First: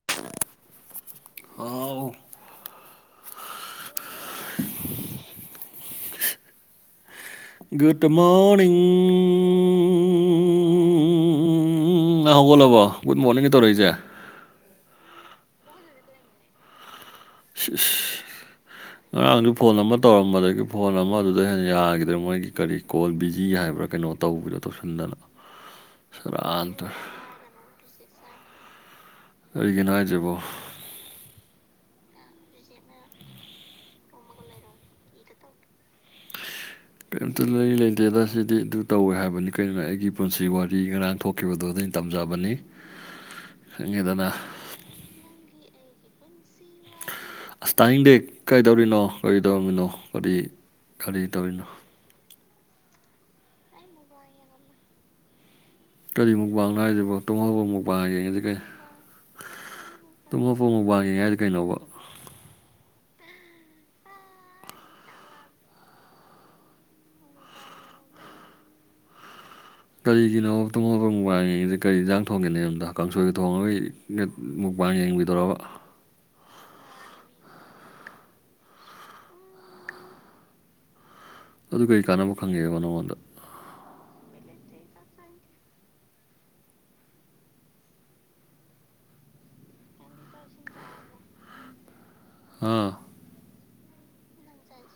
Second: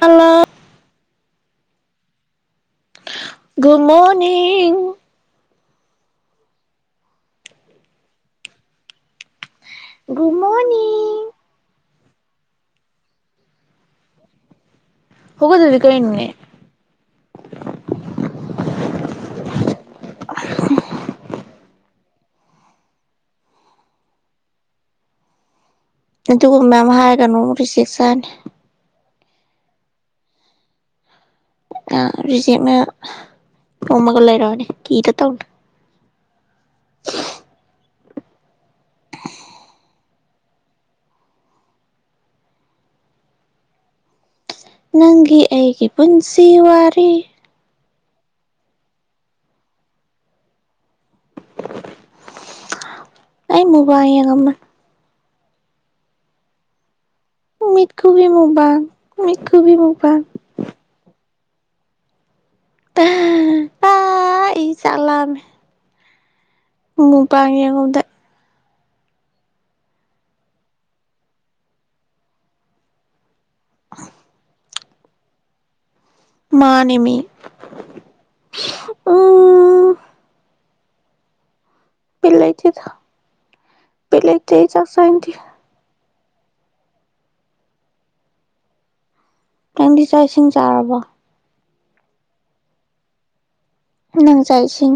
Hello how good morning good ꯃꯣꯅꯤꯡ ꯨꯃꯣꯅꯤ ꯎ ꯉꯪ ꯍꯧꯒꯠꯂꯕꯣ ꯒꯨꯗ ꯃꯣꯔꯅꯤꯡꯒ ꯇꯧꯔꯛꯏꯁꯦ ꯍꯣꯒꯠ ꯇꯔꯗꯤ ꯀꯩꯅꯣꯅꯦ ꯏꯁ ꯏꯁ ꯉꯔꯥꯡꯗꯨ ꯐꯣꯟ ꯑꯃ ꯇꯧꯔꯝꯕꯗꯒꯤ ꯐꯣꯟ ꯑꯃꯗꯨꯗ ꯍꯦꯟꯅ ꯌꯥꯈꯤꯗ꯭ꯔꯦ ꯃꯣꯏꯒꯤ ꯀꯔꯤ ꯀꯣꯜ ꯕꯤꯖꯤ ꯍꯥꯏꯕ꯭ꯔꯥ ꯀꯩꯅꯣ ꯇꯧꯕꯤꯗꯣ ꯇꯧꯁꯤꯟꯗꯅ ꯁꯦꯔꯥꯟ ꯑꯗꯨꯒꯨꯝꯕ ꯃꯌꯥꯝ ꯇꯨꯔꯥꯟ ꯍꯥꯏꯒꯅꯨ ꯑꯃꯨꯛ ꯔꯤꯖꯦꯛ ꯆꯥꯅꯤ ꯀꯔꯤꯒꯤꯅꯣ ꯍꯥꯏꯖꯤꯕꯣ ꯑ ꯔꯤꯖꯦꯛꯅ ꯌꯣꯝꯃꯒ ꯂꯩꯔꯕꯅꯦ ꯀꯤꯗ ꯇꯧꯅꯨ ꯀꯔꯤꯝꯇ ꯂꯩꯔꯤ ꯂꯩꯇꯦꯗ ꯁꯤꯗꯤ ꯑꯗꯨ ꯇꯧꯋꯦ ꯍꯥꯏꯕꯅꯤ ꯀꯔꯤꯒꯤꯅꯣ ꯑꯩꯒꯤ ꯄꯨꯟꯁꯤ ꯋꯥꯔꯤ ꯉꯔꯥꯡ ꯊꯣꯛ ꯊꯣꯛꯈꯤꯕꯗꯨ ꯑꯗꯨꯒꯤ ꯇꯝꯖꯕꯅꯤ ꯈꯪꯉꯦꯗꯅ ꯅꯪꯒꯤ ꯑꯩꯒꯤ ꯄꯨꯟꯁꯤ ꯋꯥꯔꯤ ꯑꯁ ꯇꯥꯅꯤꯡꯗꯦ ꯀꯔꯤꯗꯧꯔꯤꯅꯣ ꯀꯔꯤ ꯇꯧꯔꯝꯃꯤꯅꯣ ꯀꯔꯤ ꯀꯔꯤ ꯇꯧꯔꯤꯅꯣ ꯑꯩ ꯃꯨꯛꯕꯥꯡ ꯌꯦꯡꯉꯝꯕꯅꯤ ꯀꯔꯤ ꯃꯨꯛꯕꯥꯡꯅꯣ ꯍꯥꯏꯁꯤꯕꯣ ꯇꯨꯝꯍꯧꯕ ꯃꯨꯛꯕꯥꯡ ꯃꯤꯠꯈꯨꯕꯤ ꯌꯦꯡꯉꯤꯁꯤ ꯀꯩꯅꯣ ꯃꯨꯛꯕꯥꯡ ꯍꯣꯡ ꯃꯨꯛꯕꯥꯡꯅꯦ ꯍꯥꯏꯖꯦ ꯀꯩꯅꯣꯕ ꯄ ꯑ ꯑꯩ ꯆꯥꯛ ꯂꯥꯝꯃꯦ ꯃꯨꯛꯕꯥꯡ ꯌꯦꯡꯉꯨꯕꯗꯒꯤ ꯀꯔꯤꯒꯤꯅꯣꯕ ꯇꯨꯝ ꯍꯧꯒꯠꯄꯒ ꯃꯨꯛꯕꯥꯥꯡ ꯌꯦꯡꯉꯤꯗꯤ ꯀꯔꯤ ꯏꯟꯖꯥꯡ ꯊꯣꯡꯒꯦ ꯅꯌꯨꯝꯗ ꯀꯥꯡꯁꯣꯏꯒ ꯊꯣꯡꯉꯒ ꯌꯦ ꯒ ꯃꯨꯛ [unintelligible] ꯌꯦꯡꯕꯤꯗꯣꯔꯕ ꯃꯥꯅꯤꯃꯤ ꯑꯝ ꯑꯗꯨ ꯀꯩ ꯕꯤꯠ ꯀꯥꯟꯅꯕ ꯈꯪꯉꯦꯕ ꯂꯩꯇꯦꯗ ꯅꯪꯉꯣꯟꯗ ꯕꯤꯠ ꯂꯩꯇꯦ ꯑꯩ ꯆꯅꯤꯡꯗꯦb ꯅꯪꯗꯤ ꯆꯥꯛ ꯏꯁꯤꯡ ꯆꯥꯔꯕꯣ ꯑꯥ ꯅꯪ ꯆꯥꯛ ꯏꯁꯤꯡ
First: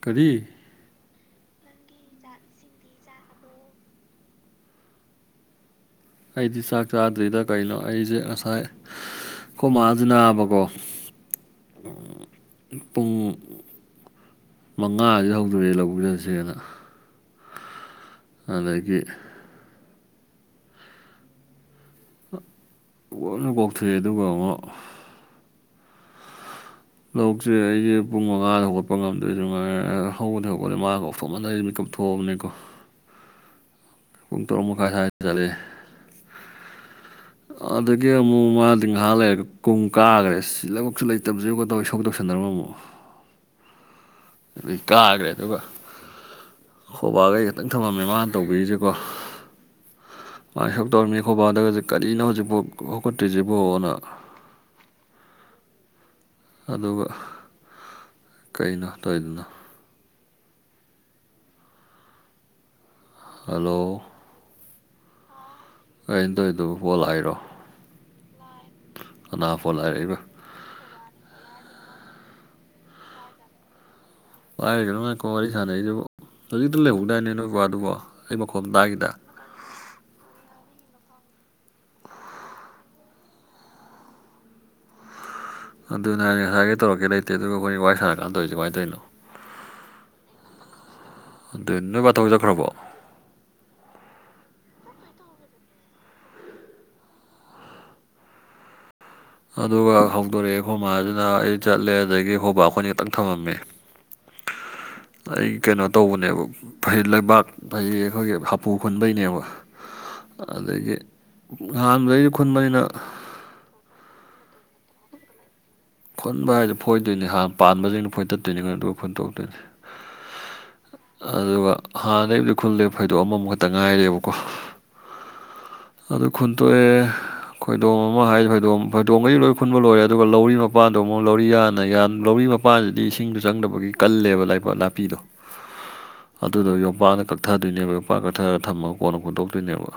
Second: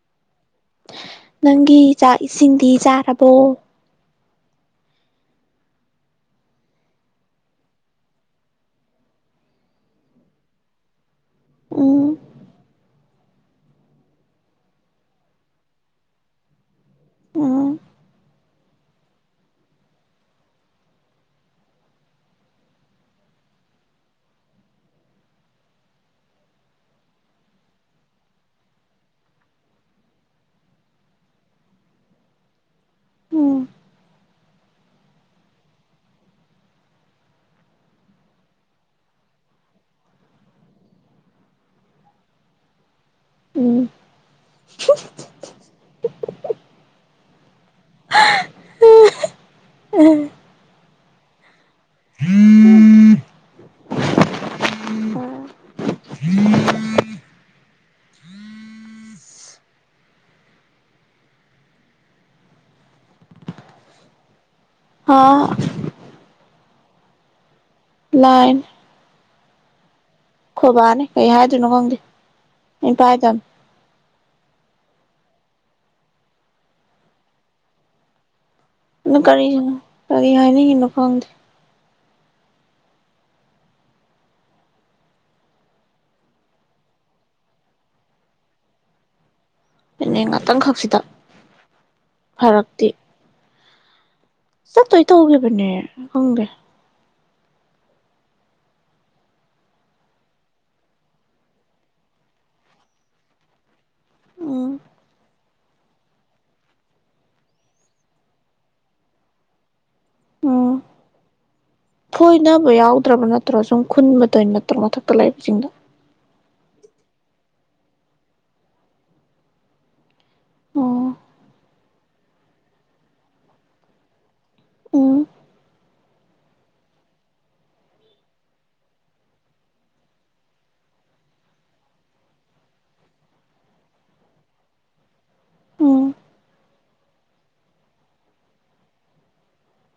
ꯀꯔꯤ ꯅꯪꯒꯤ ꯆꯥꯛ ꯏꯁꯤꯡꯗꯤ ꯆꯥꯔꯕꯣ ꯑꯩꯗꯤ ꯆꯥꯛ ꯆꯥꯗ꯭ꯔꯤꯗ ꯀꯩꯅꯣ ꯑꯩꯁꯦ ꯉꯁꯥꯏ ꯑꯈꯣꯏ ꯃꯥꯁꯨ ꯅꯥꯕꯀꯣ ꯎꯝ ꯄꯨꯡ ꯃꯪꯉꯥꯗ ꯍꯧꯗꯣꯔꯛꯑꯦ ꯂꯧꯕꯨꯛ ꯆꯠꯁꯦꯅ ꯑ ꯑꯗꯒꯤ ꯀꯣꯟꯅ ꯀꯣꯛꯊꯣꯛꯑ ꯑꯗꯨꯒ ꯉꯣ ꯂꯧꯁꯦ ꯑꯩꯁꯦ ꯄꯨꯡ ꯃꯪꯉꯥꯗ ꯍꯧꯒꯠꯄ ꯉꯝꯗ꯭ꯔꯦ ꯅꯨꯡ ꯉꯥꯏꯔ ꯍꯧꯒꯠꯇꯤ ꯍꯧꯒꯠꯂꯦ ꯃꯥꯅ ꯀꯧꯊꯣꯛꯃꯟꯗꯅ ꯑꯩꯁꯦ ꯃꯤꯠ ꯀꯞꯊꯣꯛ ꯊꯣꯛꯑꯕꯅꯤꯀꯣ ꯎꯝ ꯄꯨꯡ ꯇꯔꯨꯛ ꯃꯈꯥꯏꯁꯥꯏ ꯆꯠꯂꯦ ꯑꯗꯒꯤ ꯑꯃꯨꯛ ꯃꯥꯗꯤ ꯉꯍꯥꯛ ꯂꯩꯔꯒ ꯀꯨꯝ ꯀꯥꯈ꯭ꯔꯦ ꯁꯤ ꯂꯧꯕꯨꯛꯁꯨ ꯂꯩꯇꯕꯖꯤꯕꯨꯒ ꯇꯧꯔ ꯏꯁꯧ ꯇꯧ [unintelligible] ꯎꯝ ꯑꯗꯩ ꯀꯥꯈ꯭ꯔꯦ ꯑꯗꯨꯒ ꯋꯥꯈ ꯑꯇꯪ ꯊꯝꯃꯝꯃꯦ ꯃꯥꯅ ꯇꯧꯕꯤꯔꯤꯁꯦꯀꯣ ꯃꯥ ꯏꯁꯧ ꯇꯧꯔꯝꯃꯤ ꯑꯈꯣꯏꯕꯥꯗꯒꯖꯦ ꯀꯔꯤꯅꯣ ꯍꯧꯖꯤꯛꯐꯥꯎ ꯍꯧꯀꯠꯇ꯭ꯔꯤꯁꯤꯕꯣꯅ ꯑꯗꯨꯒ ꯀꯩꯅꯣ ꯇꯧꯏꯗꯨꯅ ꯍꯜꯂꯣ ꯍ ꯀꯩꯅꯣ ꯇꯧꯗꯨꯕꯨ ꯀꯣꯜ ꯂꯥꯛꯏꯔꯣ ꯂꯥꯛꯏꯅꯦ ꯀꯅꯥ ꯐꯣꯟ ꯂꯥꯛꯏꯕ ꯈꯣꯕꯥꯅꯤ ꯀꯩ ꯍꯥꯏꯗꯣꯏꯅꯣ ꯈꯪꯗꯦ ꯏ ꯄꯥꯏꯗ ꯄꯗꯅꯣ ꯅꯀꯣ ꯋꯥꯔꯤ ꯁꯥꯟꯅꯔꯤꯁꯤ ꯍꯧꯖꯤꯛꯇ ꯂꯩꯍꯧꯗꯥꯏꯅꯦ ꯅꯣꯏ ꯕꯕꯥ ꯑꯗꯨꯕꯣ ꯑꯩ ꯃꯈꯀꯣꯟꯝꯗ ꯀꯔꯤ ꯀꯔꯤ ꯍꯥꯏꯅꯤ ꯍꯅ ꯐꯗꯤ ꯑꯗꯨ ꯅ ꯉꯁꯥꯏꯒꯤ ꯇꯧꯔꯛꯀꯦ ꯂꯩꯇꯦ ꯑꯗꯨꯒ ꯑꯩꯈꯣꯏ ꯋꯥꯔꯤ ꯁꯥꯟꯅꯀꯥꯟꯗ ꯇꯧꯔꯤꯁꯦ ꯀꯃꯥꯏꯅꯗꯣꯏꯅꯣ ꯑꯅꯦ ꯉꯥꯛꯇꯪꯈꯛꯁꯤꯗ ꯅꯣꯏ ꯕꯥ ꯊꯕꯛ ꯆꯠꯈ꯭ꯔꯕꯣ ꯐꯔꯛꯇꯦ ꯆꯠꯇꯣꯏ ꯇꯧꯈꯤꯕꯅꯦ ꯈꯪꯗꯦ ꯑꯗꯨꯒ ꯍꯧꯗꯣꯔꯛꯑꯦ ꯈꯣꯃꯁꯤꯅ ꯑꯩ ꯆꯠꯂꯦ ꯑꯗꯒꯤ ꯈꯣꯕ ꯑꯩꯈꯣꯏ ꯈꯤꯇꯪ ꯊꯝꯃꯝꯃꯦ ꯑꯣ ꯑꯩ ꯀꯩꯅꯣ ꯇꯧꯕꯅꯦꯕ ꯐ ꯂꯩꯕꯥꯛ ꯐꯩ ꯑꯩꯈꯣꯏꯒꯤ ꯍꯥꯄꯨ ꯈꯨꯟꯕꯩꯅꯦꯕ ꯎꯝ ꯑꯗꯒꯤ ꯑꯍꯥꯟꯕꯗꯩꯁꯨ ꯈꯨꯟꯕꯅꯤꯅ ꯅꯠꯇ꯭ꯔꯒ ꯁꯨꯝ ꯈꯨꯟ ꯃꯇ ꯅꯠꯇ꯭ꯔꯒ ꯃꯊꯛꯇ ꯂꯥꯛꯏꯕꯁꯤꯡꯗ ꯈꯟꯕ ꯍꯥꯏꯗꯣ ꯐꯣꯏꯗꯣꯏꯅꯤ ꯍꯥꯟꯅ ꯄꯥꯟꯕꯁꯤꯡꯅ ꯐꯣꯏ ꯇꯠꯇꯣꯏꯅꯤꯉꯣ ꯑꯗꯨꯒ ꯐꯣꯏꯣꯟ ꯇꯣꯛꯇꯣꯏꯅꯤ ꯎꯝ ꯑꯗꯨꯒ ꯍꯥꯟꯅꯩꯕꯨꯗꯤ ꯈꯨꯜꯂꯦ ꯐꯣꯏꯗꯣꯛꯑ ꯑꯃꯃꯨꯈꯛꯇ ꯉꯥꯏꯔꯦꯕꯀꯣ ꯎ ꯑꯗꯨ ꯈꯨꯟꯇꯣꯛꯑꯦ ꯈꯣꯏꯗꯣꯡꯝ ꯑꯃ ꯍꯥꯏꯗꯤ ꯐꯣꯏꯗꯣꯡꯝ ꯐꯣꯏꯗꯣꯝꯒꯩ ꯂꯣꯏ ꯈꯨꯟꯕ ꯂꯣꯏꯔꯦ ꯑꯗꯨꯒ ꯂꯧꯔꯤ ꯃꯄꯥꯟꯗꯣ ꯑꯃꯨꯛ ꯂꯧꯔꯤ ꯌꯥꯅ ꯂꯧꯔꯤ ꯅꯨꯄꯥꯁꯤꯗꯤ ꯏꯁꯤꯡꯗ ꯆꯪꯗꯕꯒꯤ ꯀꯜꯂꯦꯕ ꯂꯩꯕꯥꯛ ꯅꯥꯄꯤꯗꯣ ꯎꯝ ꯑꯗꯨꯗꯣ ꯌꯣꯝꯄꯥꯛꯅ ꯀꯛꯊꯗꯣꯏꯅꯦꯕ ꯌꯣꯄꯥꯛ ꯀꯛꯊꯔꯒ ꯊꯝꯃꯒ ꯀꯣꯟꯅ ꯄꯨꯨꯟꯠꯇꯣꯛꯇꯣꯏꯅꯦꯕ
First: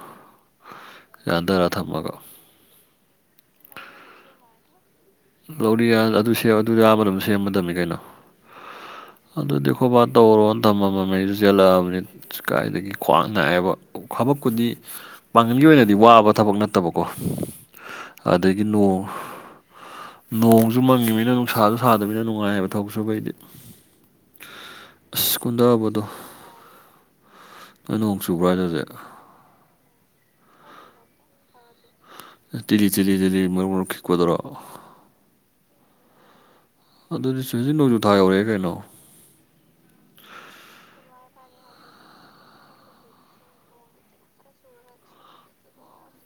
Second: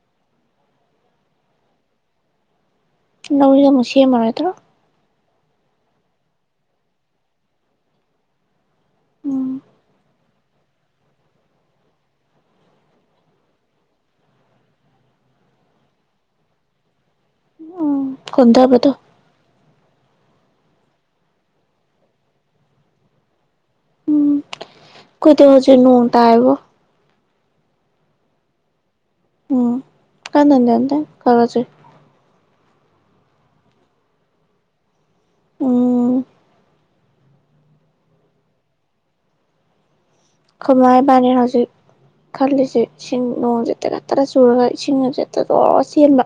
ꯌꯥꯗꯔꯥ ꯊꯝꯃꯒꯣ ꯅꯧꯔꯤꯒ ꯃꯨꯁꯤꯦ ꯃꯥꯔꯣꯏꯗ꯭ꯔꯣ ꯂꯧꯔꯤ ꯑꯗꯨ ꯑꯗꯨ ꯑ ꯑꯃꯅꯣꯝ ꯁꯦꯝꯃꯗꯕꯃꯤ ꯀꯩꯅꯣ ꯎꯝ ꯑꯗꯨꯗꯤꯈꯣ ꯕꯥ ꯇꯧꯔꯣꯅ ꯊꯝꯃꯝꯃꯅꯤꯁꯨ ꯆꯦꯜꯂꯛꯑꯕꯅꯤ ꯀꯥꯏꯗꯒꯤ ꯈ꯭ꯋꯥꯡ ꯅꯥꯏꯑꯦꯕ ꯊꯕꯛꯄꯨꯗꯤ ꯄꯥꯡꯒꯜꯒꯤ ꯑꯣꯏꯅꯗꯤ ꯋꯥꯕ ꯊꯕꯛ ꯅꯠꯇꯕꯀꯣ ꯎꯝ ꯑꯗꯒꯤ ꯀꯣꯟꯊꯕꯗꯣ ꯅꯣꯡ ꯅꯣꯡꯁꯨ ꯃꯪꯉꯤꯃꯤꯅ ꯅꯨꯡꯁꯥꯁꯨ ꯁꯥꯗꯕꯃꯤꯅ ꯅꯨꯡꯉꯥꯏꯑꯕ ꯊꯕꯛꯁꯨꯨꯕꯩꯗꯤ ꯎꯝ ꯑꯁ ꯑꯩꯈꯣꯏꯗꯤ ꯍꯧꯖꯤꯛ ꯀꯨꯟꯊꯕꯗꯣ ꯅꯣꯡ ꯇꯥꯏꯕꯣ ꯅꫭꯏ ꯅꯣꯡ ꯆꯨꯕ꯭ꯔ ꯍꯥꯏꯁꯦ ꯍꯧꯖꯤꯛ ꯎꯝ ꯀꯥꯟꯅ ꯅꯠꯇ‌ꯦ ꯈꯔ ꯈꯔ ꯆꯨꯏ ꯊꯤꯠꯂꯤ ꯊꯤꯠꯂꯤ ꯊꯤꯠꯂꯤ ꯃꯔꯨ ꯃꯔꯨ ꯈꯤꯛꯄꯗꯨꯔꯣ ꯎꯝ ꯑꯗꯨꯗꯤ ꯁꯤ [unintelligible] ꯍꯧꯖꯤꯛ ꯅꯣꯡꯖꯨ ꯊꯥ ꯌꯧꯔꯑ‌ꯦ ꯀꯩꯅꯣ ꯑꯈꫭꯏꯃꯥ ꯏꯕꯅꯤ ꯍꯧꯖꯤꯛ ꯈꯜꯂꯤꯁꯦ ꯏꯁꯤꯡ ꯅꯣꯡꯁꯤ ꯇꯈꯠꯇꯅ ꯆꯨꯔꯒ ꯏꯁꯤꯡ ꯒꯁꯦ ꯇꯈꯠꯇꯅ ꯆꯦꯟꯕ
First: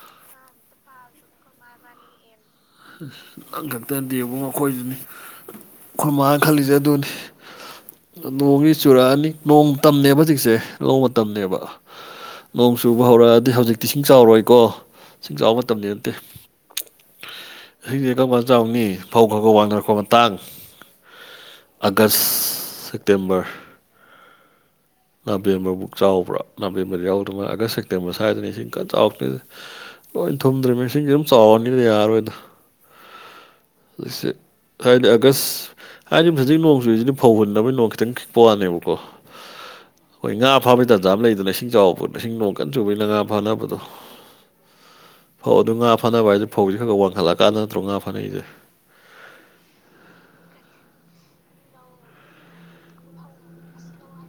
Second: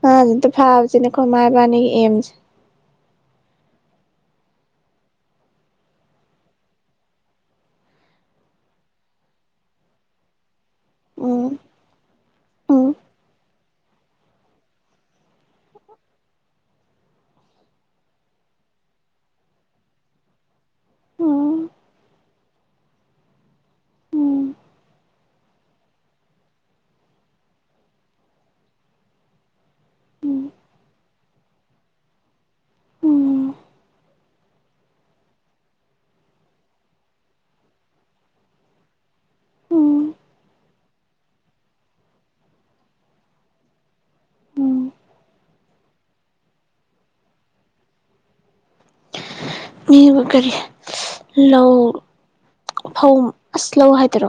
ꯉꯥ‌ ꯑꯝꯇ ꯐꯥꯒ‌ꯦꯁꯤꯅꯤ ꯑꯈꯣꯏꯃꯥꯥ ꯏꯕꯅꯤꯒꯤ ꯑ‌ꯦꯝꯁ‌ꯦ ꯅꯪ ꯈꯛꯇ‌ꯦꯕꯨꯡꯉꫭ ꯑꯈꯣꯏꯖꯨꯅꯤ ꯑꯈꫭꯏꯃꯅꯥ ꯈꯜꯂꯤꯁꯦ ꯑꯗꯨꯅꯤ ꯅꯣꯡꯖꯤ ꯆꯨꯔꯛꯑꯅꯤ ꯅꯣꯡꯃꯇꯅꯦꯕ ꯍꯧꯖꯤꯛꯁꯦ ꯂꯧ ꯎꯝ ꯃꯇꯝꯅꯦꯕ ꯅꯣꯡ ꯎꯝ ꯆꯨꯕ ꯍꯧꯔꯛꯑꯗꯤ ꯍꯧꯖꯤꯛꯇꯤ ꯏꯁꯤꯡ ꯆꯥꯎꯔꯣꯏꯀꯣ ꯏꯁꯤꯡ ꯆꯥꯎꯕ ꯃꯇꯝꯗꯤ ꯅꯠꯇꯦ ꯏꯁꯤꯡꯗꯤ ꯀꯔꯝ ꯀꯥꯟ ꯆꯥꯎꯅꯤ ꯐꯧ ꯈꯔ ꯈꯔ ꯋꯥꯡꯅꯔꯛꯄꯥ ꯃꯇꯥꯡ ꯎꯝ ꯑꯒꯁ ꯁꯦꯞꯇꯦꯝꯕꯔ ꯎꯝ ꯅꯕꯦꯝꯕꯔꯕꯨꯛ ꯆꯥꯎꯕ꯭ꯔꯥ ꯅꯕꯦꯝꯕꯔ ꯌꯥꯎꯗꯕꯃꯜꯂ‌ꯦ ꯑꯥꯒꯁ ꯁꯦꯞꯇꯦꯝꯕꯔ ꯁ꯭ꯋꯥꯏꯗꯅ ꯏꯁꯤꯡ ꯀꯟꯅ ꯆꯥꯎꯔꯛꯇꫭꯏꯖ‌ꯦ ꯂꫭꯏ ꯎꯝ ꯊꯨꯝꯗ꯭ꯔꯨꯃꯤ ꯏꯁꯤꯡꯁꯦ ꯑꯗꯨꯝ ꯆꯥꯎꯔꯅꯤꯅ ꯌꯥꯔꯣꯏꯗꯣ ꯎꯝ ꯁ [unintelligible] ꯊꯅ ꯑꯒꯁ ꯍꯥꯏꯗꯤ ꯍꯖꯤꯛ ꯅꯣꯡ ꯆꯨꯔꯤꯁꯤꯗꯤ ꯐꯧ ꯍꯨꯟꯅꯕꯒꯤ ꯅꯣꯡ ꯈꯤꯇꯪ ꯈꯤꯛꯄ ꯋꯥꯅꯦꯕꯀꯣ ꯎꯝ ꯍꯣꯏ ꯉꯥ ꯐꯥꯕꯩ ꯇꯥꯟꯖꯥ ꯂꯩꯗꯅ ꯏꯁꯤꯡ ꯆꯥꯎꯕ ꯄꯣꯠ ꯏꯁꯤꯡ ꯅꯣꯡ ꯀꯟ ꯆꯨꯕꯩ ꯉꯥ ꯐꯥꯅꯕꯗꯣ ꯎꯝ ꯐꯧ ꯑꯗꯨ ꯉꯥ ꯐꯅꯕ ꯍꯥꯏꯁꯦ ꯐꯧꯁꯤ ꯈꯔ ꯋꯥꯡꯈꯠꯂꯑꯀꯥꯟꯗ ꯅꯠꯇ꯭ꯔꯣ ꯉꯥ ꯐꯅꯩꯁꯦ ꯃꯤꯕꯨ ꯀꯔꯤ ꯂꯧ ꯐꯧ ꯑꯁ ꯂꯧ ꯍꯥꯏꯗꯣꯏꯔꯣ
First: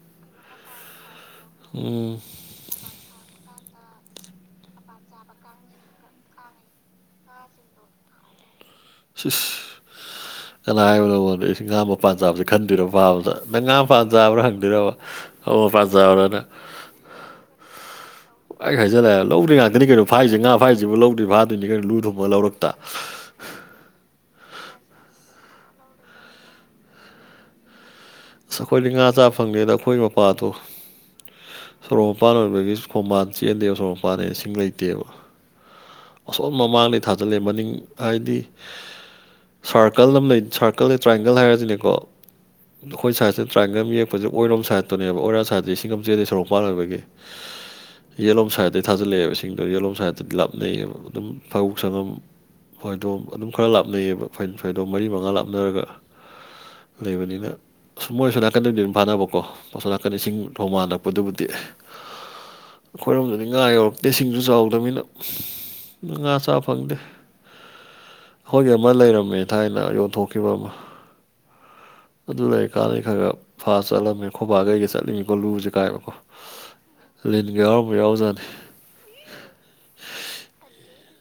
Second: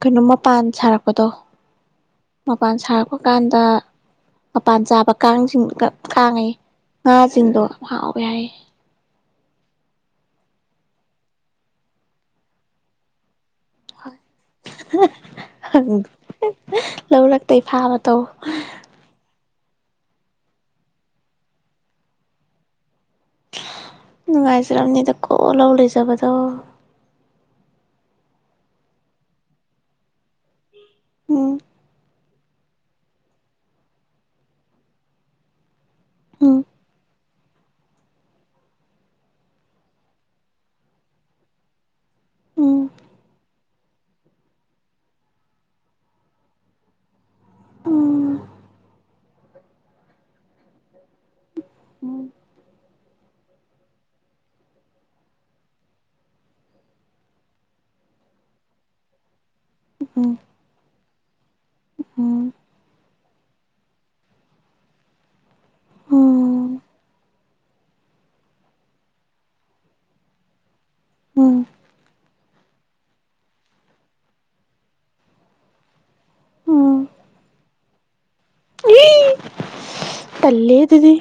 ꯀꯩꯅꯣ ꯃꯄꯥꯟ ꯁꯥꯔꯛꯄꯗꯣ ꯎꯝ ꯃꯄꯥꯟ ꯁꯥꯔꯛꯄ ꯀꯥꯟꯗ ꯃꯄꯥꯟ ꯆꯥꯕ ꯀꯥꯡꯁꯤꯡꯒ ꯀꯥꯡꯑꯌ‌ꯦ ꯉꯥꯁꯤꯡꯗꯣ ꯍꯥꯎꯋ‌ꯦ ꯌꯥꯏꯌꯦ ꯁꯏꯁ ꯀꯅꯥ ꯍꯥꯏꯕ ꯅꯪꯉꯣꯟꯗ ꯑꯩꯁ ꯉꯥ ꯃꯄꯥꯟ ꯆꯥꯕꯕꯁꯤ ꯈꯟꯗꯣꯏꯔꯣ ꯐꯥꯕꯗ ꯅꯪ ꯉꯥ ꯄꯟꯕ ꯆꯕꯔꯥ ꯍꯪꯗꫭꯏꯔꯕ ꯐꯧꯃꯥꯄꯟ ꯆꯕꯔꯥꯅ ꯂꯧꯔꯛꯇꯩ ꯐꯥꯕ ꯇꯧ ꯄꯪꯘꯘꯍꯥꯏꯖꯤꯜꯂꯛꯑꯦ ꯂꯧꯗꯩꯏ ꯉꯥꯛꯇꯅꯤ ꯀꯩꯅꯣ ꯐꯥꯏꯁ‌ꯦ ꯉꯥ ꯐꯥꯏꯁꯤꯕꯨ ꯂꯧꯗꯩꯏ ꯐꯥꯗꯣꯏꯅꯤ ꯀꯩꯅꯣ ꯂꯨ ꯊꯣꯡꯉꯒ ꯂꯧꯔꯛꯇ ꯅꯨꯡꯉꯥꯏꯖꯝꯅꯤꯗ ꯀꯣ ꯂꯧ ꯂꯩꯖꯕꯗꯣ ꯑꯁ ꯑꯩꯈꯣꯏꯗꯤ ꯉꯥ ꯆꯥ ꯐꯪꯗꯦꯗ ꯑꯩꯈꯣꯏ ꯃꯄꯥꯗꯣ ꯎꯝ ꯁꯣꯔꫭꯛ ꯃꯄꯥꯟ ꯑꯣꯏꯕꯒꯤꯁꯨ ꯈꯣꯡꯕꯥꯟ ꯆꯦꯟꯗꯦ ꯁꯣꯔꫭꯛ ꯃꯄꯥꯟꯅꯦꯅ ꯏꯁꯤꯡ ꯂꯩꯇꯦꯕ ꯑꯁꯣꯝ ꯎꯝ ꯃꯃꯥꯡꯗꯩ ꯊꯥꯖꯤꯜꯂꯦ ꯃꯅꯤꯡ ꯍꯥꯏꯗꯤ ꯁꯥꯔꯀꯜ ꯑꯃ ꯂꯩ ꯁꯥꯔꯀꯜꯒꯤ ꯇ꯭ꯔꯥꯏꯌꯦꯡꯒꯜ ꯍꯥꯏꯔꯁꯤꯅꯦꯀꯣ ꯎꯝ ꯑꯩꯈꯣꯏ ꯁ꯭ꯋꯥꯁꯤ ꯇ꯭ꯔꯥꯏꯟꯒꯜ ꯑꯃ ꯌꯦꯛꯄꯁꯦ ꯑꯣꯏꯔꯣꯝ ꯁꯥꯏꯠꯇꯨꯅꯦꯕ ꯑꯣꯏꯔꫭꯝ ꯁꯥꯏꯠꯇ ꯏꯁꯤꯡ ꯑꯃ ꯆꯦꯟꯂ‌ꯦ ꯁꯣꯔꯣꯛꯃꯄꯥꯟ ꯑꯣꯏꯕꯒꯤ ꯎꯝ ꯌꯦꯠꯂꯣꯝ ꯁꯥꯏꯠꯇꯒꯤ ꯊꯥꯖꯤꯜꯂꯛꯑꯦꯕ ꯏꯁꯤꯡꯗꯣ ꯌꯦꯠꯂꯣꯝ ꯁꯥꯏꯠꯇꯗꯤ ꯂꯥꯞꯅꯩꯑꯕ ꯑꯗꯨꯝ ꯐꯧ ꯁꯪꯉꯝ ꯎꯝ ꯐꯩꯗꯣꯝ ꯑꯗꯨꯝ ꯈꯔ ꯂꯥꯞꯅꯩꯌꯦꯕ ꯐꯩ ꯐꯩꯗꯣꯝ ꯃꯔꯤ ꯃꯉꯥ ꯂꯥꯞꯅꯔꯒ ꯂꯩꯕꯅꯤꯅ ꯑꯍ ꯃꯣꯏ ꯑꯁꫭꯝ ꯅꯥꯀꯟꯗꯗꯤ ꯑꯗꯨꯝ ꯐꯥꯅꯕꯀꯣ ꯑꯁꯣꯝ ꯅꯥꯀꯟꯗꯤ ꯏꯁꯤꯡ ꯈꫭꯡꯕꯥꯜꯂꯛꯄꯗꯨꯕꯨꯗꯤ ꯎꯝ ꯑꯩꯈꯣꯏꯔꯣꯝꯗꯗꯤ ꯉꯥ ꯌꯧꯔꯛꯇꯦ ꯏꯁꯤꯡꯁꯨ ꯆꯥꯎꯗꯕꯅꯤꯅ ꯉꯥ ꯁꯥ ꯎꯝ ꯐꯪꯗꯦ ꯑꯈꫭꯏꯒꯤ ꯑꯃ ꯂꯩꯔꯝꯃꯦ ꯊꯥꯏꯅ ꯌꯣꯟꯊꯣꯛꯈꯤꯕ ꯑꯃ ꯎꯝ ꯑꯗꯨ ꯂꯩꯔꯤꯀꯥꯟꯗꯩ ꯈꯔ ꯈꯔ ꯐꯥ ꯆꯠꯂꯝꯃꯦ ꯑꯈꯣꯕꯥꯒ ꯆꯠꯂꯤꯅꯤꯀꯣ ꯂꯨꯁꯦ ꯀꯥꯏꯕꯀꯣ ꯎꯝ ꯂꯤꯟꯒ ꯌꯥꯎꯔꯝꯕ ꯌꯥꯎꯖꯥꯠꯅꯤ ꯇꯜꯂꯦ ꯑꯗꯨꯗꯤ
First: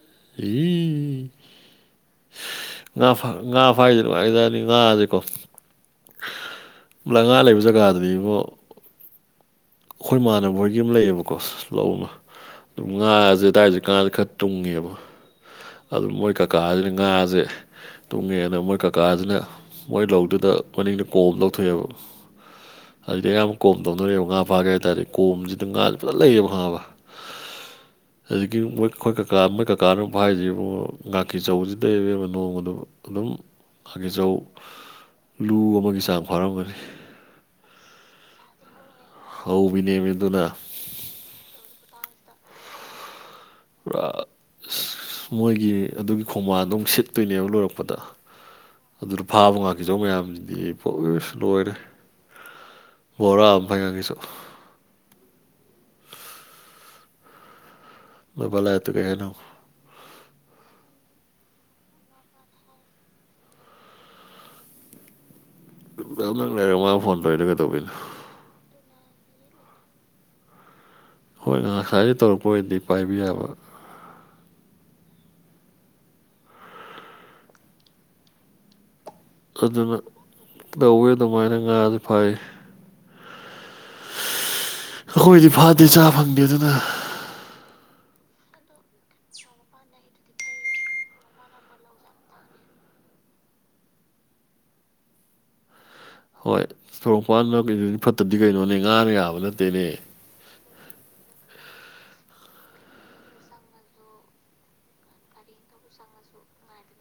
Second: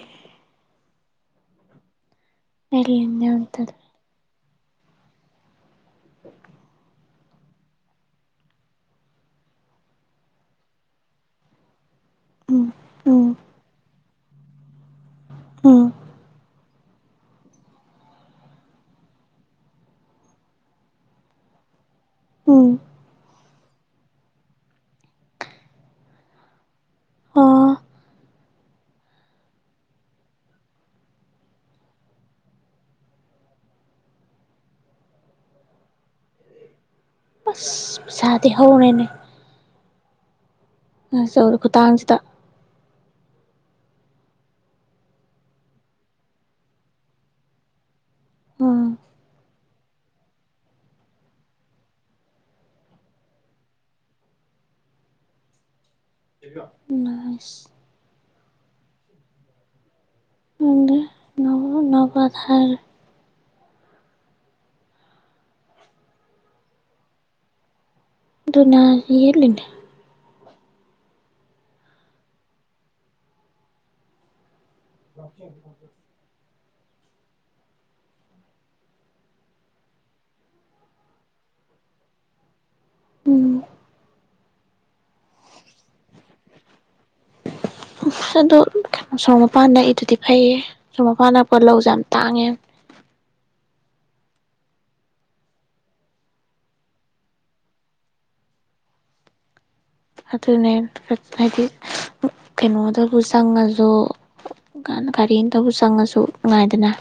ꯉꯥ ꯑꯩꯂꯦꯝꯅ ꯐꯥ ꯌꯥꯝ ꯉꯥ ꯇꯜꯂꯦ ꯐꯥꯏ ꯅꯨꯉꯥꯏꯒ꯭ꯔꯥꯖꯠꯅꯤ ꯉꯥꯖꯤꯀꯣ [unintelligible] ꯂꯩꯉꯥ [unintelligible] ꯂꯩꯕ ꯖꯒꯥꯗꯨꯗꯤ ꯏꯕꯣ ꯑꯩꯈꯣꯏ ꯏꯃꯥꯟꯅꯕꯣꯏꯒꯤ ꯑꯃ ꯂꯩꯌꯦꯕꯀꯣ ꯂꯧꯃꯥ ꯎꯝ ꯑꯗꯨꯝ ꯎꯝ ꯉꯥꯖꯦ ꯑꯗꯨꯗꯥꯏꯖꯦ ꯉꯥꯖꯦ ꯈꯥ ꯇꯨꯡꯉꯦꯕ ꯎꯝ ꯑꯗꯨ ꯃꯣꯏ ꯀꯀꯥꯖꯤꯅ ꯉꯥꯖꯦ ꯇꯨꯡꯉꯦꯅ ꯃꯣꯏ ꯀꯀꯥꯁꯤꯅ ꯃꯣꯏ ꯂꯧꯗꯨꯗ ꯃꯅꯤꯡꯗ ꯀꯣꯝ ꯂꯧꯊꯣꯛꯑꯦꯕ ꯎꯝ ꯑꯗꯨꯗꯤ ꯑꯌꯥꯝꯕ ꯀꯣꯝ ꯇꯧꯅꯔꯦꯑꯕ ꯉꯥ ꯐꯥꯒꯦ ꯍꯥꯏ ꯇꯥꯔꯗꯤ ꯀꯣꯝꯖꯤꯗ ꯉꯥꯥꯖꯦ ꯐꯖꯅ ꯂꯩꯌꯦꯕ ꯈꯉꯥꯕ ꯑꯣ ꯍꯧꯖꯤꯛꯀꯤ ꯃꯣꯏ ꯑꯩꯈꯣꯏ ꯀꯀꯥ ꯃꯣꯏ ꯀꯀꯥꯅ ꯐꯥꯏꯖꯤ ꯏꯕꯨꯡꯉꯣ ꯉꯥꯀꯤ ꯆꯧꯖꯤꯗꯩꯕ ꯅꯣꯡꯗ ꯑꯗꯨꯝ ꯉꯥꯀꯤꯆꯧ ꯂꯨ ꯑꯃꯒꯤ ꯆꯥꯡ ꯐꯥꯔꯝꯒꯅꯤ ꯑꯁ ꯄꯩꯁꯥꯗꯤ ꯍꯧꯔꯦꯅꯦ ꯍꯧꯕꯤꯅꯦꯃꯤ ꯑꯗꯨꯅ ꯉꯥꯛꯆꯧ ꯈꯨꯇꯥꯡꯁꯤꯗ ꯄꯨꯔꯥ ꯃꯣꯏꯒꯤ ꯑꯗꯨꯒꯤ ꯈꯣꯡꯕꯥꯜꯗꯣ ꯑꯃꯨꯛ ꯁꯤꯠꯇꯣꯏꯅꯦꯕ ꯂꯣꯏꯔꯛꯄꯗ ꯎꯝ ꯑꯗꯨꯗ ꯐꯥꯕ ꯉꯥꯛꯀꯤꯖꯧ ꯃꯌꯥꯝꯖꯤꯗꯤ [unintelligible] ꯂꯣꯏꯔꯦ ꯕꯣꯔꯃꯥ ꯐꯥꯏ ꯉꯥꯀꯤꯆꯧ ꯎꯝ [unintelligible] ꯅꯣꯏꯕꯥ ꯂꯥꯑꯦꯇꯨ ꯀꯩ ꯍꯥꯏꯅꯣ [unintelligible] ꯌꯥꯝ ꯅꯛ ꯂꯩꯔꯦ ꯃꯥꯅ ꯐꯣꯟ ꯇꯧꯔꯤꯗꯣ ꯀꯩꯗꯧꯕꯤꯅꯣ ꯑꯗꯨꯅꯦ ꯍꯥꯏꯖꯦ ꯌꯦꯠꯂꯤꯅꯦ ꯍꯣꯏ ꯉꯁꯥꯏꯗ ꯇꯧꯔꯛꯄ ꯑꯣꯏꯔꯗꯤ ꯄꯥꯏꯕ ꯌꯥꯕ [unintelligible] ꯑꯗꯨꯅ ꯇꯧꯋꯦ ꯑꯗꯨꯃꯥꯏꯅ ꯉꯥꯍꯟ ꯐꯥꯏ ꯎꯝ ꯑꯩꯈꯣꯏꯗꯤ ꯐꯥꯗꯦ ꯆꯥ ꯐꯪꯗꯦ ꯑꯗꯨꯅ ꯑꯗꯣ ꯀꯩꯅꯣ ꯁꯣꯔꯣꯛ ꯃꯄꯥꯟ ꯅꯛꯏꯗꯨꯗꯤ ꯐꯩꯌꯦ ꯁꯣꯔ ꯃꯄꯥꯟ ꯅꯛꯄ ꯂꯧꯁꯦ ꯌꯥꯝ ꯇꯥꯡꯉꯦ ꯍꯣꯏ ꯁꯣꯔꯣꯛꯄꯥꯟꯗꯗꯤ ꯐꯠꯇꯕꯗꯤ ꯀꯩꯅꯣꯅꯦ ꯉꯥꯅ ꯌꯥꯕ ꯅꯠꯇꯦꯅꯦ ꯑꯗꯨꯅꯦ ꯍꯥꯏꯗꯤ ꯀꯩꯅꯣꯗꯕꯨ ꯆꯪꯉꯖꯨ ꯒꯥꯔꯤꯇꯕꯨ ꯆꯪꯉꯖꯨ ꯅꯨꯡꯉꯥꯏꯗꯅ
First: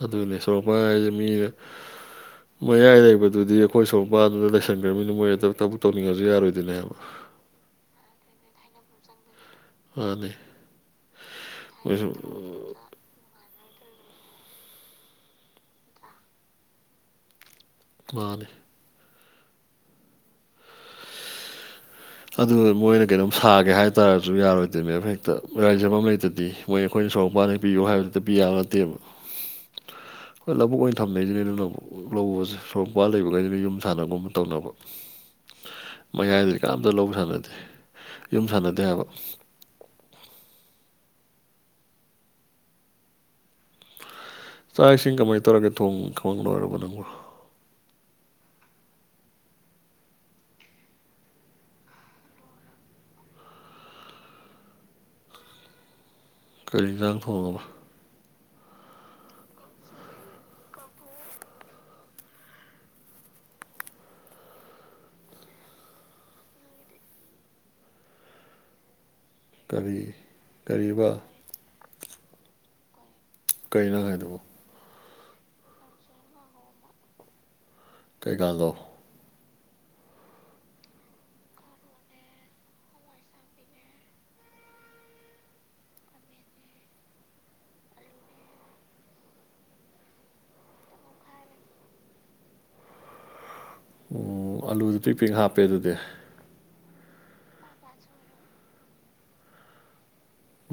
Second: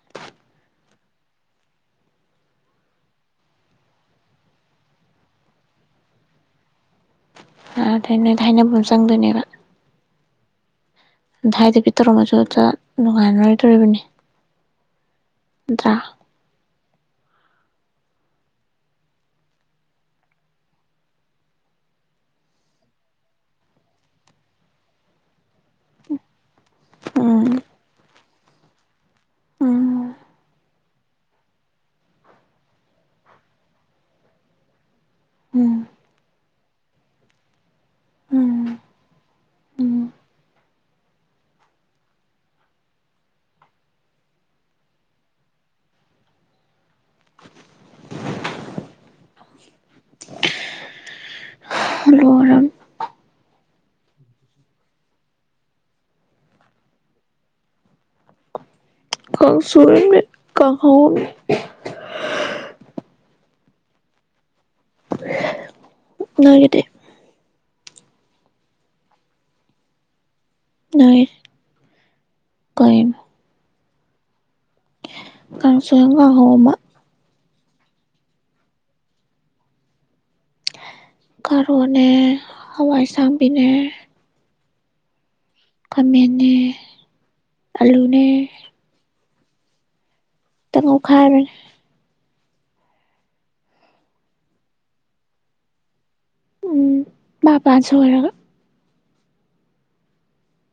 ꯑꯗꯨꯅꯦ ꯁꯣꯔꯣꯛꯄꯥꯟ ꯍꯥꯏꯖꯦ ꯃꯤ ꯃꯌꯥꯏ ꯂꯩꯕꯗꯨꯗꯤ ꯑꯩꯈꯣꯏ ꯁꯣꯔꯣꯛ ꯃꯄꯥꯗꯨꯗ ꯂꯩꯁꯟꯒ꯭ꯔꯕꯃꯤꯅ ꯃꯣꯏ ꯑꯗꯨ ꯊꯕꯛ ꯇꯧꯅꯤꯡꯉꯁꯨ ꯌꯥꯔꯣꯏꯗꯣꯏꯅꯦꯕ ꯑꯗꯩ ꯅꯣꯏꯗ ꯍꯥꯏꯅꯕ ꯑꯃ ꯆꯪꯗꯣꯏꯅꯦꯕ ꯃꯥꯅꯦ ꯑꯗꯥꯏꯗ ꯕꯤ ꯇꯧꯔꯝꯃꯁꯨ ꯅꯨꯡꯉꯥꯏꯅꯔꯣꯏꯗꯣꯔꯤꯕꯅꯤ ꯅꯥꯠꯇꯔꯥ ꯃꯥꯅꯦ ꯑꯗꯨ ꯃꯣꯏꯅ ꯀꯩꯅꯣꯝ ꯁꯥꯒꯦ ꯍꯥꯏꯇꯥꯔꯁꯨ ꯌꯥꯔꯣꯏꯗꯣꯏꯅꯦ ꯃꯦ ꯍꯦꯛꯇ [unintelligible] ꯂꯩꯩꯇꯗꯤ ꯃꯣꯏ ꯑꯩꯈꯣꯏꯅ ꯁꯣꯔꯣꯛ ꯎꯝ ꯃꯄꯥꯟ ꯄꯤꯌꯨ ꯍꯥꯏꯕꯗꯨꯗꯇ ꯄꯤ ꯌꯥꯕ ꯅꯠꯇꯦꯕ ꯎꯝ ꯂꯕꯨ ꯑꯣꯏ ꯊꯝꯅꯩꯖꯤꯅꯦ ꯑꯗꯨꯅ ꯂꯧꯕꯁꯦ ꯁꯣꯔꯣꯛ ꯃꯄꯥꯟ ꯂꯩꯕꯈꯩꯁꯤꯅ ꯌꯨꯝ ꯁꯥꯟꯅꯕꯒꯨꯝꯕ ꯇꯧꯅꯕ ꯎꯝ ꯃꯌꯥꯏꯗꯗꯤ ꯀꯅꯥꯝꯇ ꯂꯧꯕ ꯁꯥꯟꯅꯗꯦ ꯌꯨꯝ ꯎꯝ ꯁꯥꯟꯅꯗꯦ ꯍꯥꯏꯕ ꯎꯝ ꯆꯥꯛ ꯏꯁꯤꯡ ꯀꯃꯥꯏꯅ ꯇꯧꯔꯒꯦ ꯊꯣꯡ ꯊꯣꯡ ꯂꯣꯏꯔꯕ ꯅꯪꯕꯣ ꯂꯣꯏꯔꯥꯃꯤ ꯀꯔꯤ ꯏꯟꯖꯥꯡ ꯊꯣꯡꯉꯥꯕ ꯀꯪꯁꯨꯔꯩꯃꯦ ꯀꯪꯍꯧꯝꯅꯦ ꯅꯣꯒꯤꯗꯤ ꯀꯔꯤ ꯀꯔꯤꯕ ꯅꯣꯏ ꯀꯩꯕ ꯀꯩꯅꯣ ꯅꯪ ꯍꯥꯏꯗꯨꯕꯣ ꯀꯥꯡꯁꯣꯏ ꯑꯃ ꯀꯥꯡꯍꯧ ꯑꯃ ꯀꯩ ꯀꯥꯡꯒꯧ ꯀꯥꯔꯣꯠꯅꯦ ꯍꯋꯥꯏꯁꯥꯡꯕꯤꯅꯦ ꯈꯥꯃꯦꯟꯦ ꯑꯂꯨꯅꯦ ꯈꯤꯇꯪꯈꯥꯏꯔꯅꯦ ꯎ ꯑꯂꯨꯗꯨ ꯄꯔꯤ ꯄꯦꯡ ꯍꯥꯞꯄꯦ ꯑꯗꯨꯗꯤ ꯎꯝ ꯃꯥꯄꯥꯥꯟꯁꯨ ꯑꯣꯏꯣꯏꯔꯒ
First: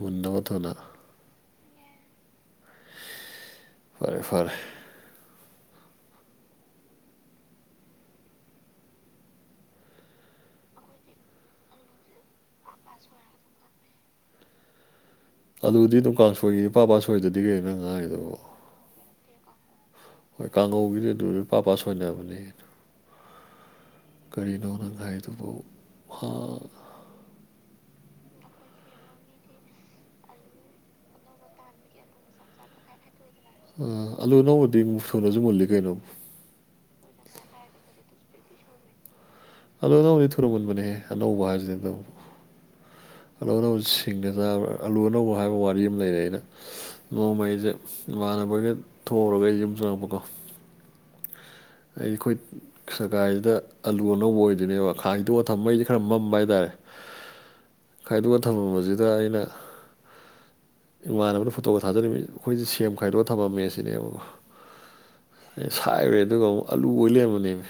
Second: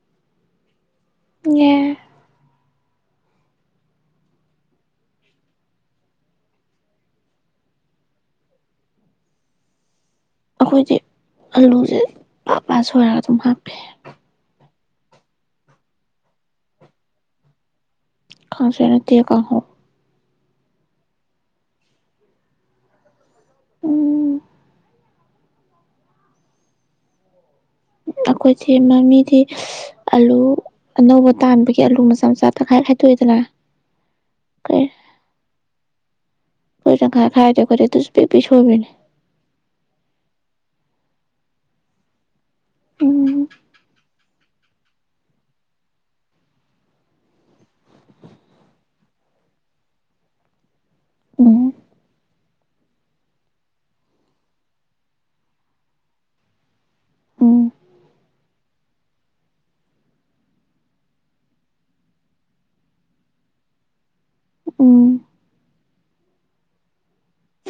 ꯃꯗꯕꯗꯨꯅ ꯌꯦ ꯐꯔꯦ ꯐꯔꯦ ꯑꯩꯈꯣꯏꯗꯤ ꯑꯂꯨꯁꯦ ꯄꯥ ꯄꯥ ꯁꯣꯏꯔꯒ ꯑꯗꯨꯝ ꯍꯥꯞꯄꯤ ꯑꯗꯨꯗꯤ ꯗꯨꯀꯥꯟ ꯁꯣꯏꯒꯤ ꯄꯥꯄꯥ ꯁꯣꯏꯗꯗꯤ ꯀ ꯅ ꯉꯥꯏ ꯑꯗꯨꯕꯨ ꯈꯁꯦꯅꯠꯇ ꯀꯥ ꯍꯣ ꯍꯣꯏ ꯀꯥꯡꯉꯧꯒꯤꯗꯤ ꯑꯗꯨ ꯂꯨꯄꯥ ꯄꯥ ꯁ ꯑꯣꯏꯅꯅꯕꯅꯦ ꯎꯝ ꯀꯔꯤꯅꯣ ꯅꯪ ꯍꯥꯏꯗꯨꯕꯨ ꯑꯩꯈꯣꯏꯁꯤ ꯃꯃꯤꯗꯤ ꯑꯂꯨ ꯑꯅꯧꯕ ꯇꯥꯟꯕꯒꯤ ꯑꯂꯨ ꯃꯆꯥ ꯃꯆꯥ ꯇꯪꯈꯥꯏ ꯍꯥꯏꯗꯣꯛꯑꯦꯗꯅ ꯑꯂꯨ ꯑꯅꯧꯕꯗꯤ ꯑꯃꯨꯛ ꯁꯨꯅꯁꯨ ꯃꯨꯜꯂꯤ ꯀꯩꯅꯣ ꯑꯩꯣꯏꯪ ꯈꯔ ꯈꯥꯏꯗꯦ ꯈꯔꯦ ꯑꯗꯨꯁꯨ ꯄꯦꯄꯤ ꯁꯣꯏꯕꯤꯅꯦ ꯑꯜꯧ ꯑꯅꯧꯕꯅꯤ ꯊꯨꯔꯃꯟꯕꯅꯦꯍꯦ ꯑꯅꯧꯕ ꯍꯥꯏꯁꯤꯅ ꯎꯝ ꯑꯂꯧ ꯑꯅꯧꯕ ꯁꯤꯡꯗ ꯑꯗꯨꯗ ꯑꯂꯨ ꯑꯅꯧ ꯍꯥꯏꯕ ꯋꯥꯔꯤ ꯑꯃ ꯂꯩꯔꯦ ꯑꯩꯅ ꯅꯣꯡꯃ ꯑꯩꯁꯦ ꯏꯃꯅꯕꯒ ꯊꯣꯛꯎꯔꯒ ꯑꯩ ꯌꯨꯝ ꯆꯪꯉꯛꯄꯀꯣ ꯎꯝ ꯑꯩ ꯑꯩꯈꯣꯏ ꯁꯒꯥꯏꯁꯤꯗ ꯑꯂꯨ ꯑꯅꯧꯕ ꯑꯣꯏꯗꯣꯏꯅꯦꯕ ꯈꯥꯡꯁꯤꯗꯣꯛ ꯑꯣ ꯊꯝꯕꯩꯗꯤ ꯈꯔ ꯃꯝꯕ ꯍꯥꯏꯇꯥꯔꯦ ꯎꯝ ꯈꯥꯏꯗꯣꯛꯑꯒ ꯊꯝꯃꯕꯁꯤꯗ ꯑꯩꯅ ꯏꯃꯥꯟꯅꯕꯅ ꯐꯣꯇꯣꯒ ꯊꯥꯖꯔꯤꯕꯃꯤ ꯑꯩꯈꯣꯏꯁꯦ ꯁꯦꯝ ꯈꯥꯏꯗꯣꯛꯒ ꯊꯝꯃꯝꯃꯦ ꯁꯤꯅꯦꯕ ꯎꯝ ꯑꯩ ꯁꯥꯏꯈꯨꯔꯦ ꯑꯗꯨꯒ ꯑꯃꯨꯛ ꯑꯂꯨ ꯑꯣꯏ ꯂꯩꯔꯕꯅꯦꯕ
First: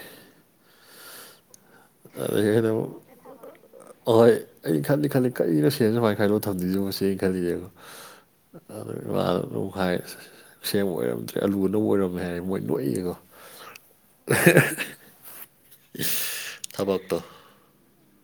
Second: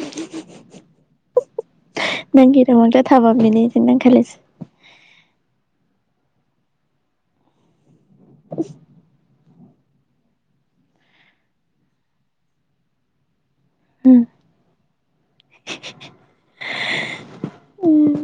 ꯅꯪꯒꯤꯔꯃꯣꯗ ꯊꯥꯕꯃꯤꯅꯤ ꯏꯗꯤ ꯅꯪ ꯈꯜꯂꯤꯦꯁꯦ ꯑꯩꯅ ꯈꯜꯂꯤ ꯈꯜꯂꯤ ꯀꯔꯤꯅ ꯁꯦꯟꯅ ꯁꯨꯃꯥꯏꯅ ꯈꯥꯏꯂꯣ ꯊꯝꯗꯁꯨ ꯉꯁ ꯈꯜꯂꯤꯕ [unintelligible] ꯑꯁꯦꯡꯕ ꯑꯣꯏꯔꯝꯗ꯭ꯔꯦ ꯑꯂꯨ ꯑꯅꯧꯕ ꯑꯣꯏꯔꯝꯃꯦ ꯍꯥꯏꯔꯦ ꯃꯣꯏ ꯅꯣꯛꯏꯌꯦꯡꯉꯣ꯫ ꯎꯝ ꯊꯕꯛ ꯇꯣ꯫ ꯎꯝ